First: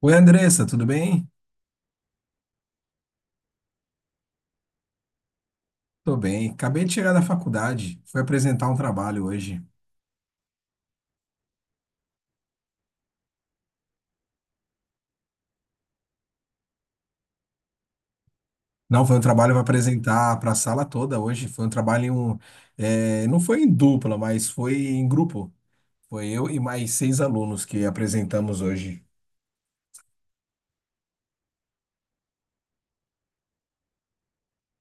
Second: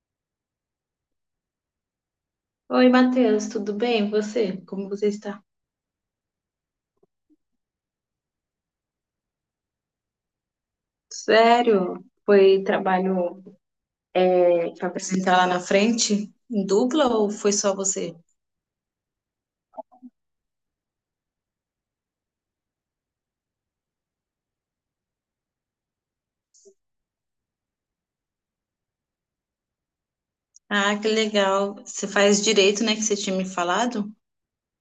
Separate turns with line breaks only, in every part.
Oi, Andressa, tudo bem?
Oi, Matheus, tudo bem? E você? Como você está?
Tô bem. Acabei de chegar da faculdade. Fui apresentar um trabalho hoje.
Sério? Foi trabalho para apresentar lá na frente? Em dupla ou foi só você?
Não, foi um trabalho para apresentar para a sala toda hoje. Foi um trabalho não foi em dupla, mas foi em grupo. Foi eu e mais seis alunos que apresentamos hoje.
Ah, que legal. Você faz direito, né, que você tinha me falado?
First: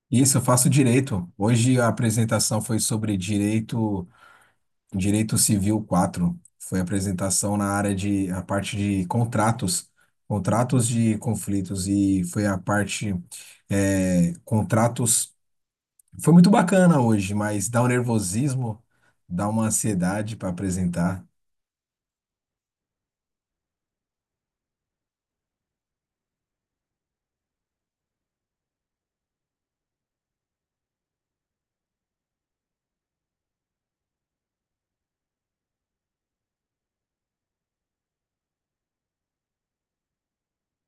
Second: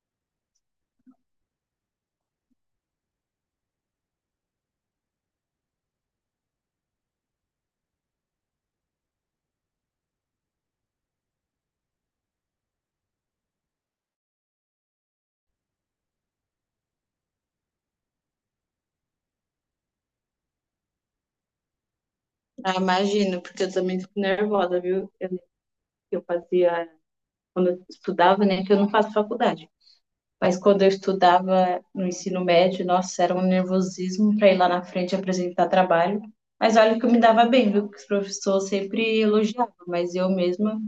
Isso, eu faço direito. Hoje a apresentação foi sobre direito, Direito Civil 4, foi a apresentação na área de a parte de contratos, contratos de conflitos e foi a parte contratos. Foi muito bacana hoje, mas dá um nervosismo, dá uma ansiedade para apresentar.
Ah, imagino, porque eu também fico nervosa, viu? Lembro que eu fazia, quando eu estudava, né, que eu não faço faculdade. Mas quando eu estudava no ensino médio, nossa, era um nervosismo para ir lá na frente apresentar trabalho. Mas olha que eu me dava bem, viu? Que os professores sempre elogiavam, mas eu mesma.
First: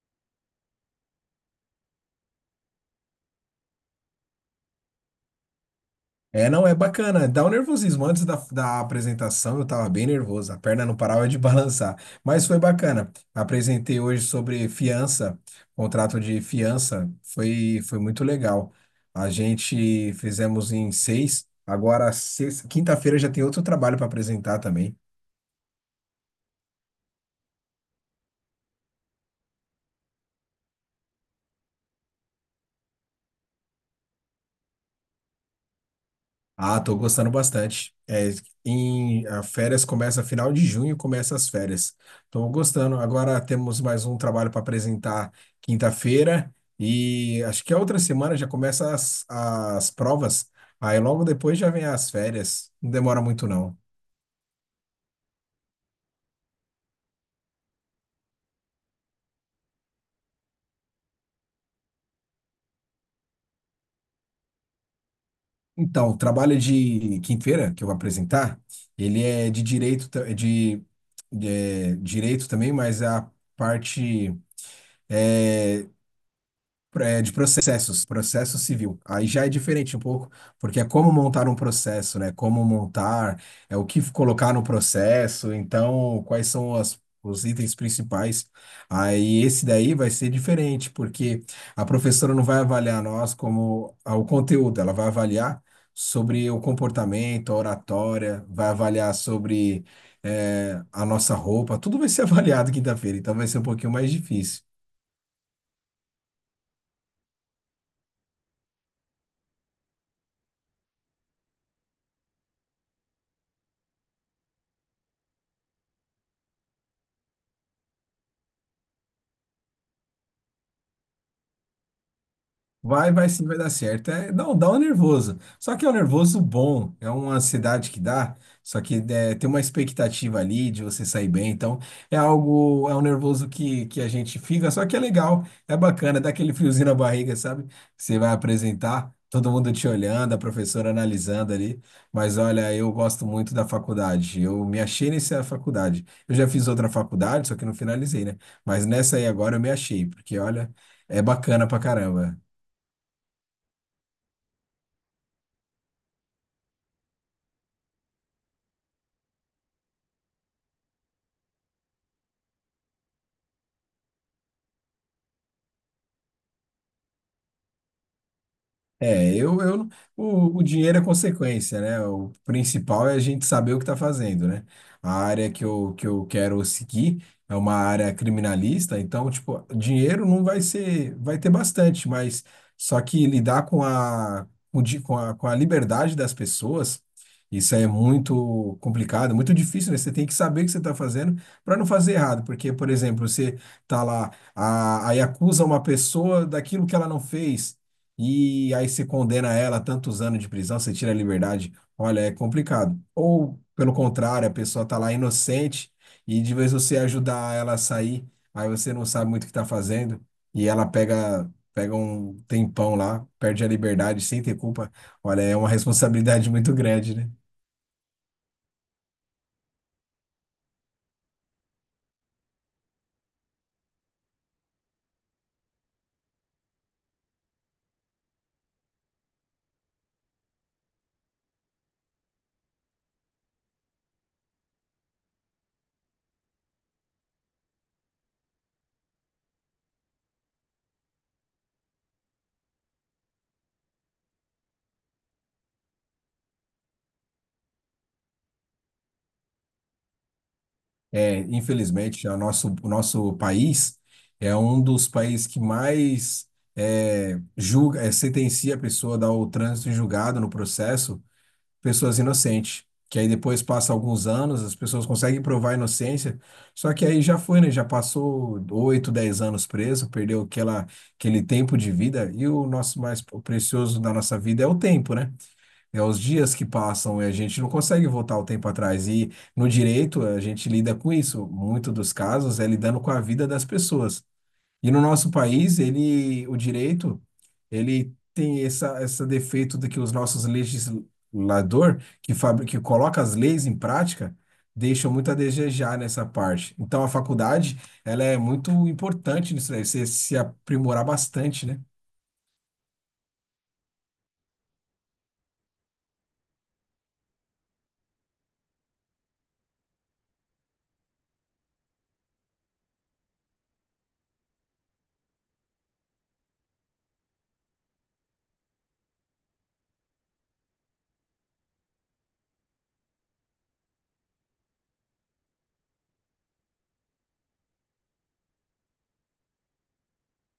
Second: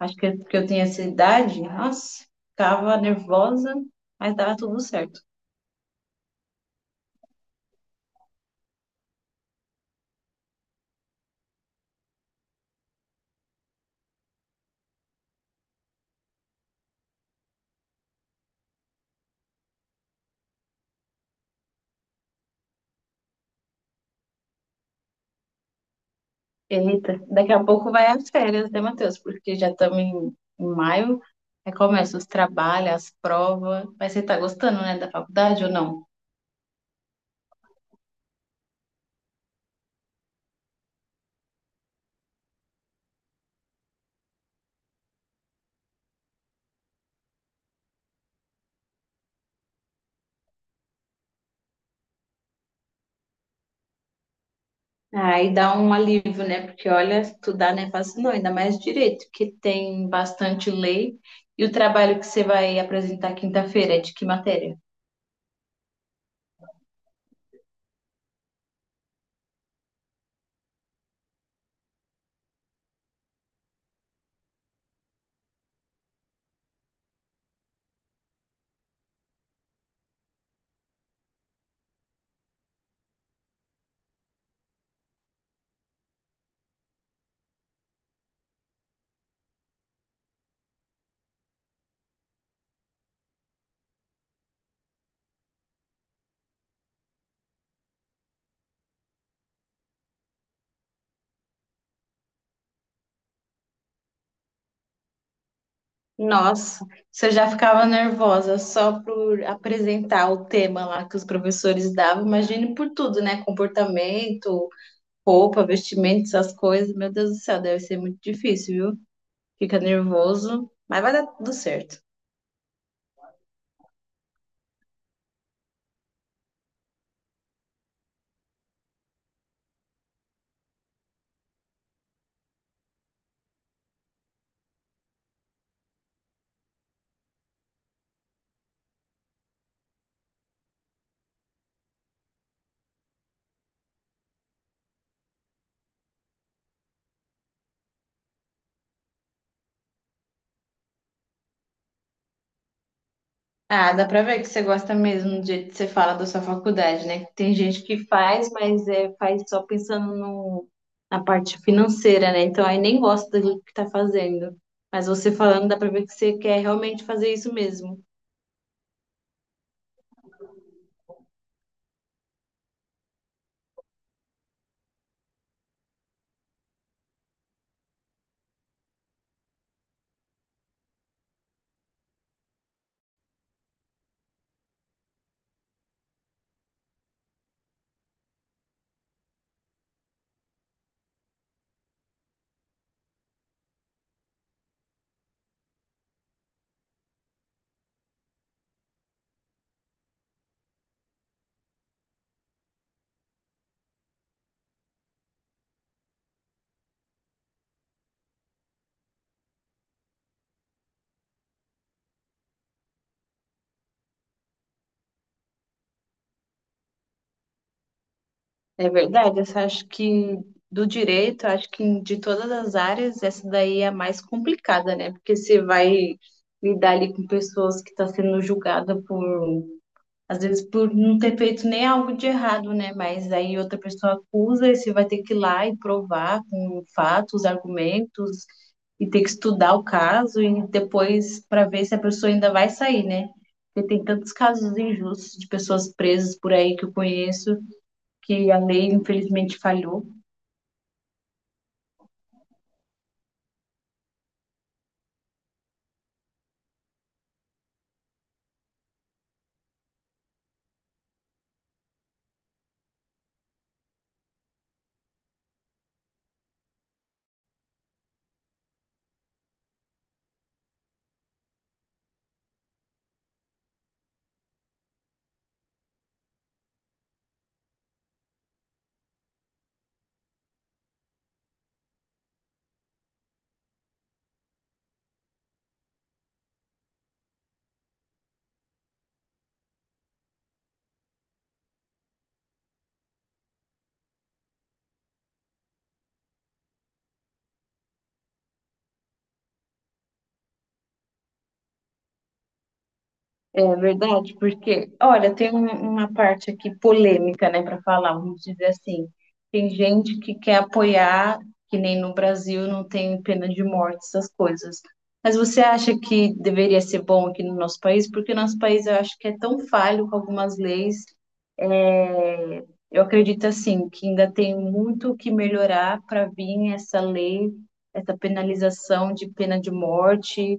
Acho que porque eu tinha essa idade, nossa, ficava nervosa, mas dava tudo certo.
É, não, é bacana. Dá um nervosismo. Antes da apresentação, eu tava bem nervoso. A perna não parava de balançar. Mas foi bacana. Apresentei hoje sobre fiança, contrato de fiança. Foi muito legal. A gente fizemos em seis. Agora, quinta-feira já tem outro trabalho para apresentar também.
Eita, daqui a pouco vai as férias, né, Matheus? Porque já estamos em, em maio, aí começa os trabalhos, as provas. Mas você tá gostando, né, da faculdade ou não?
Ah, tô gostando bastante. A férias começa final de junho, começa as férias. Tô gostando. Agora temos mais um trabalho para apresentar quinta-feira e acho que a outra semana já começa as provas. Aí logo depois já vem as férias. Não demora muito não.
Aí dá um alívio, né? Porque olha, estudar não é fácil, não, ainda mais direito, que tem bastante lei. E o trabalho que você vai apresentar quinta-feira é de que matéria?
Então, o trabalho de quinta-feira que eu vou apresentar, ele é de direito, direito também, mas a parte é, de processos, processo civil. Aí já é diferente um pouco, porque é como montar um processo, né? Como montar, é o que colocar no processo, então quais são os itens principais. Aí esse daí vai ser diferente, porque a professora não vai avaliar nós como ah, o conteúdo, ela vai avaliar sobre o comportamento, a oratória, vai avaliar sobre a nossa roupa, tudo vai ser avaliado quinta-feira, então vai ser um pouquinho mais difícil.
Nossa, você já ficava nervosa só por apresentar o tema lá que os professores davam, imagine por tudo, né? Comportamento, roupa, vestimento, essas coisas. Meu Deus do céu, deve ser muito difícil, viu? Fica nervoso, mas vai dar tudo certo.
Vai, vai sim, vai dar certo. É, não, dá um nervoso. Só que é um nervoso bom, é uma ansiedade que dá, só que é, tem uma expectativa ali de você sair bem. Então, é algo, é um nervoso que a gente fica, só que é legal, é bacana, dá aquele friozinho na barriga, sabe? Você vai apresentar, todo mundo te olhando, a professora analisando ali. Mas olha, eu gosto muito da faculdade, eu me achei nessa faculdade. Eu já fiz outra faculdade, só que não finalizei, né? Mas nessa aí agora eu me achei, porque olha, é bacana pra caramba.
Ah, dá pra ver que você gosta mesmo do jeito que você fala da sua faculdade, né? Tem gente que faz, mas é, faz só pensando no, na parte financeira, né? Então aí nem gosta do que tá fazendo. Mas você falando, dá pra ver que você quer realmente fazer isso mesmo.
É, eu, eu, o dinheiro é consequência, né? O principal é a gente saber o que está fazendo, né? A área que eu quero seguir é uma área criminalista, então, tipo, dinheiro não vai ser, vai ter bastante, mas só que lidar com a, com di- com a liberdade das pessoas, isso é muito complicado, muito difícil, né? Você tem que saber o que você está fazendo para não fazer errado, porque, por exemplo, você tá lá, aí acusa uma pessoa daquilo que ela não fez e aí você condena ela a tantos anos de prisão, você tira a liberdade. Olha, é complicado. Ou, pelo contrário, a pessoa tá lá inocente e de vez você ajudar ela a sair, aí você não sabe muito o que tá fazendo e ela pega um tempão lá, perde a liberdade sem ter culpa. Olha, é uma responsabilidade muito grande, né?
É verdade, eu só acho que do direito, acho que de todas as áreas, essa daí é a mais complicada, né? Porque você vai lidar ali com pessoas que estão sendo julgada por, às vezes, por não ter feito nem algo de errado, né? Mas aí outra pessoa acusa e você vai ter que ir lá e provar com fatos, argumentos, e ter que estudar o caso e depois para ver se a pessoa ainda vai sair, né? Porque tem tantos casos injustos de pessoas presas por aí que eu conheço que a lei infelizmente falhou.
É, infelizmente, o nosso país é um dos países que mais julga, sentencia a pessoa a dar o trânsito em julgado no processo pessoas inocentes. Que aí depois passa alguns anos, as pessoas conseguem provar a inocência, só que aí já foi, né? Já passou 8, 10 anos preso, perdeu aquele tempo de vida, e o nosso mais precioso da nossa vida é o tempo, né? É os dias que passam, e a gente não consegue voltar o tempo atrás. E no direito, a gente lida com isso. Muito dos casos é lidando com a vida das pessoas. E no nosso país, ele, o direito, ele tem essa defeito de que os nossos legislador que coloca as leis em prática, deixam muito a desejar nessa parte. Então, a faculdade, ela é muito importante nisso daí, você se aprimorar bastante, né?
É verdade, porque, olha, tem uma parte aqui polêmica, né, para falar, vamos dizer assim. Tem gente que quer apoiar, que nem no Brasil não tem pena de morte, essas coisas. Mas você acha que deveria ser bom aqui no nosso país? Porque nosso país eu acho que é tão falho com algumas leis. É, eu acredito assim que ainda tem muito o que melhorar para vir essa lei, essa penalização de pena de morte.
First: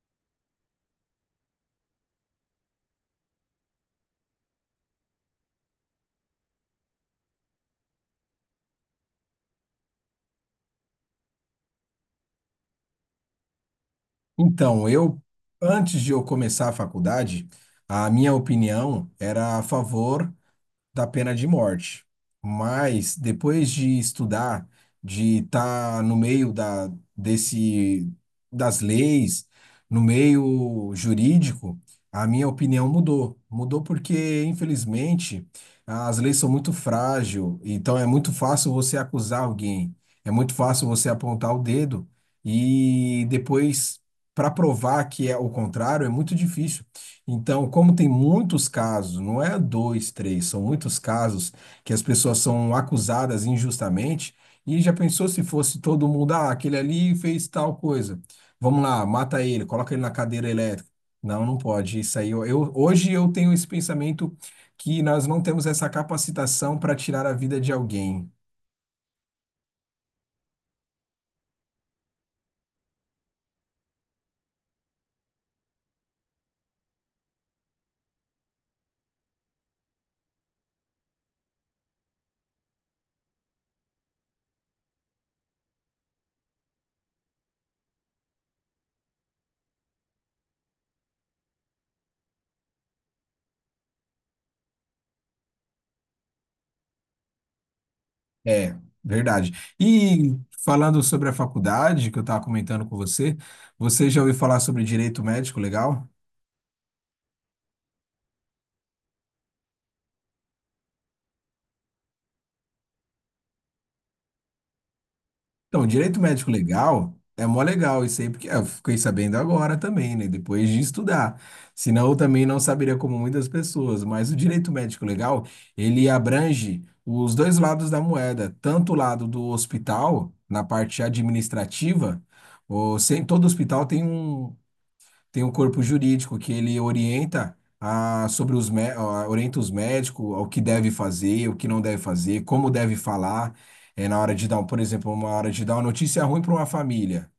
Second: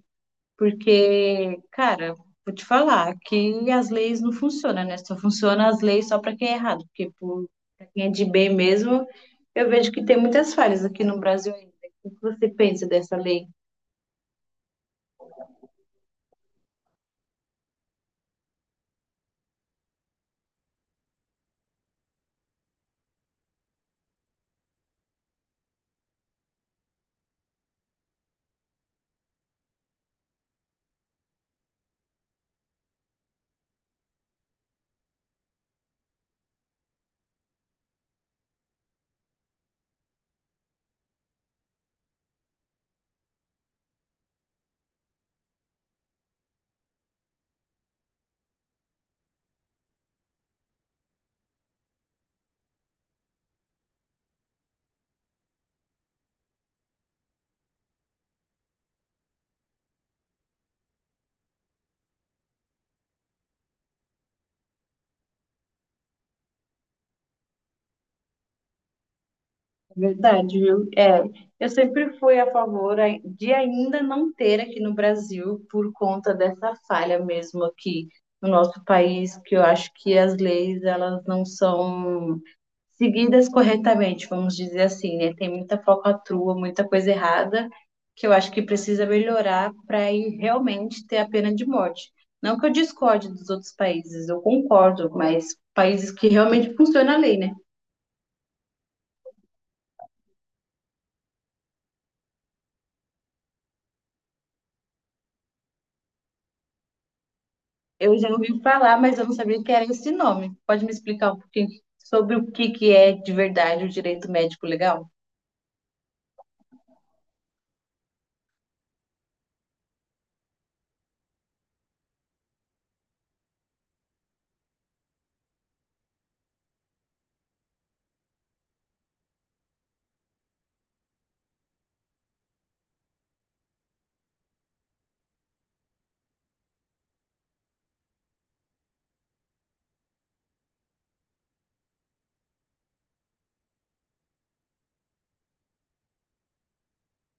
Porque, cara, vou te falar que as leis não funcionam, né? Só funcionam as leis só para quem é errado, pra quem é de bem mesmo, eu vejo que tem muitas falhas aqui no Brasil ainda. O que você pensa dessa lei?
Então, eu, antes de eu começar a faculdade, a minha opinião era a favor da pena de morte. Mas depois de estudar, de estar no meio das leis, no meio jurídico, a minha opinião mudou. Mudou porque, infelizmente, as leis são muito frágeis, então é muito fácil você acusar alguém, é muito fácil você apontar o dedo e depois, para provar que é o contrário, é muito difícil. Então, como tem muitos casos, não é dois, três, são muitos casos que as pessoas são acusadas injustamente, e já pensou se fosse todo mundo, ah, aquele ali fez tal coisa. Vamos lá, mata ele, coloca ele na cadeira elétrica. Não, não pode. Isso aí, hoje eu tenho esse pensamento que nós não temos essa capacitação para tirar a vida de alguém.
É verdade, viu? É, eu sempre fui a favor de ainda não ter aqui no Brasil por conta dessa falha mesmo aqui no nosso país, que eu acho que as leis elas não são seguidas corretamente, vamos dizer assim, né? Tem muita falcatrua, muita coisa errada, que eu acho que precisa melhorar para ir realmente ter a pena de morte. Não que eu discorde dos outros países, eu concordo, mas países que realmente funciona a lei, né?
É, verdade. E falando sobre a faculdade que eu estava comentando com você, você já ouviu falar sobre direito médico, legal?
Eu já ouvi falar, mas eu não sabia que era esse nome. Pode me explicar um pouquinho sobre o que que é de verdade o direito médico legal?
Então, direito médico legal é mó legal isso aí, porque eu fiquei sabendo agora também, né? Depois de estudar. Senão eu também não saberia como muitas pessoas. Mas o direito médico legal, ele abrange os dois lados da moeda, tanto o lado do hospital, na parte administrativa, ou sem todo hospital tem tem o corpo jurídico que ele orienta a, sobre os, mé- a- orienta os médicos ao que deve fazer, o que não deve fazer, como deve falar, na hora de dar, por exemplo, uma hora de dar uma notícia ruim para uma família.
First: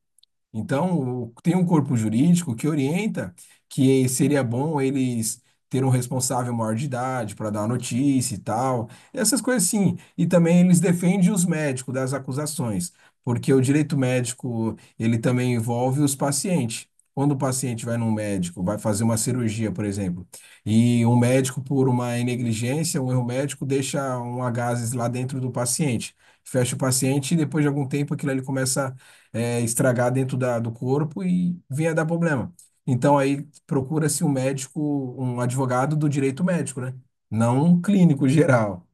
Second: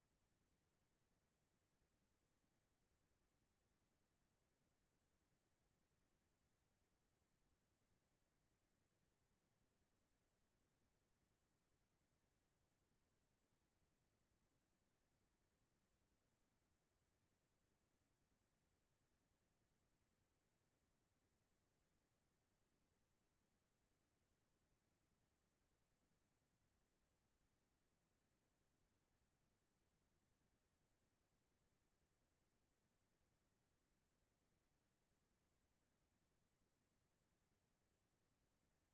Então, tem um corpo jurídico que orienta que seria bom eles ter um responsável maior de idade para dar a notícia e tal, essas coisas sim. E também eles defendem os médicos das acusações, porque o direito médico, ele também envolve os pacientes. Quando o paciente vai num médico, vai fazer uma cirurgia, por exemplo, e um médico, por uma negligência, um erro médico, deixa um gases lá dentro do paciente, fecha o paciente e depois de algum tempo aquilo ali começa estragar dentro do corpo e vinha dar problema. Então aí procura-se um advogado do direito médico, né? Não um clínico geral.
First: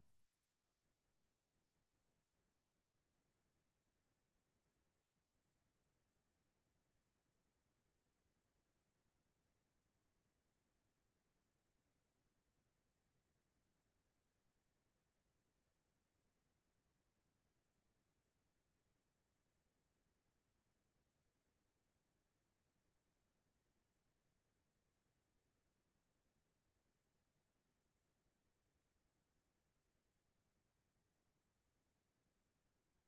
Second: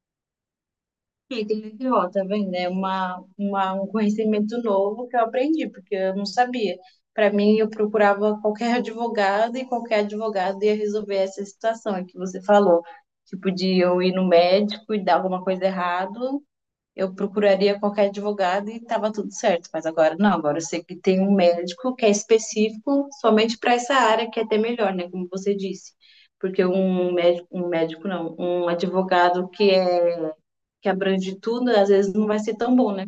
E que legal, tá vendo? É um conhecimento novo que eu aprendi, porque eu não sabia. Para mim, eu procurava qualquer advogado e qualquer advogado ia resolver essa situação que você falou. Tipo, de eu ir no médico e dar alguma coisa errado, eu procuraria qualquer advogado e tava tudo certo. Mas agora não, agora eu sei que tem um médico que é específico somente para essa área, que é até melhor, né? Como você disse. Porque um médico não, um advogado que abrange tudo, às vezes não vai ser tão bom, né?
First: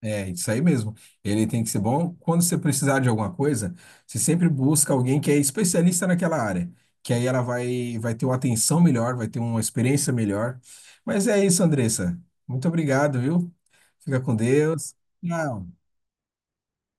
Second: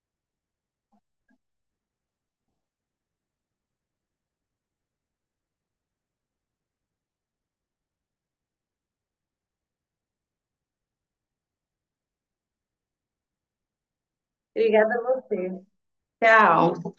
É, isso aí mesmo. Ele tem que ser bom. Quando você precisar de alguma coisa, você sempre busca alguém que é especialista naquela área, que aí ela vai, vai ter uma atenção melhor, vai ter uma experiência melhor. Mas é isso, Andressa. Muito obrigado, viu? Fica com Deus.
Obrigada a você.
Tchau.
Tchau.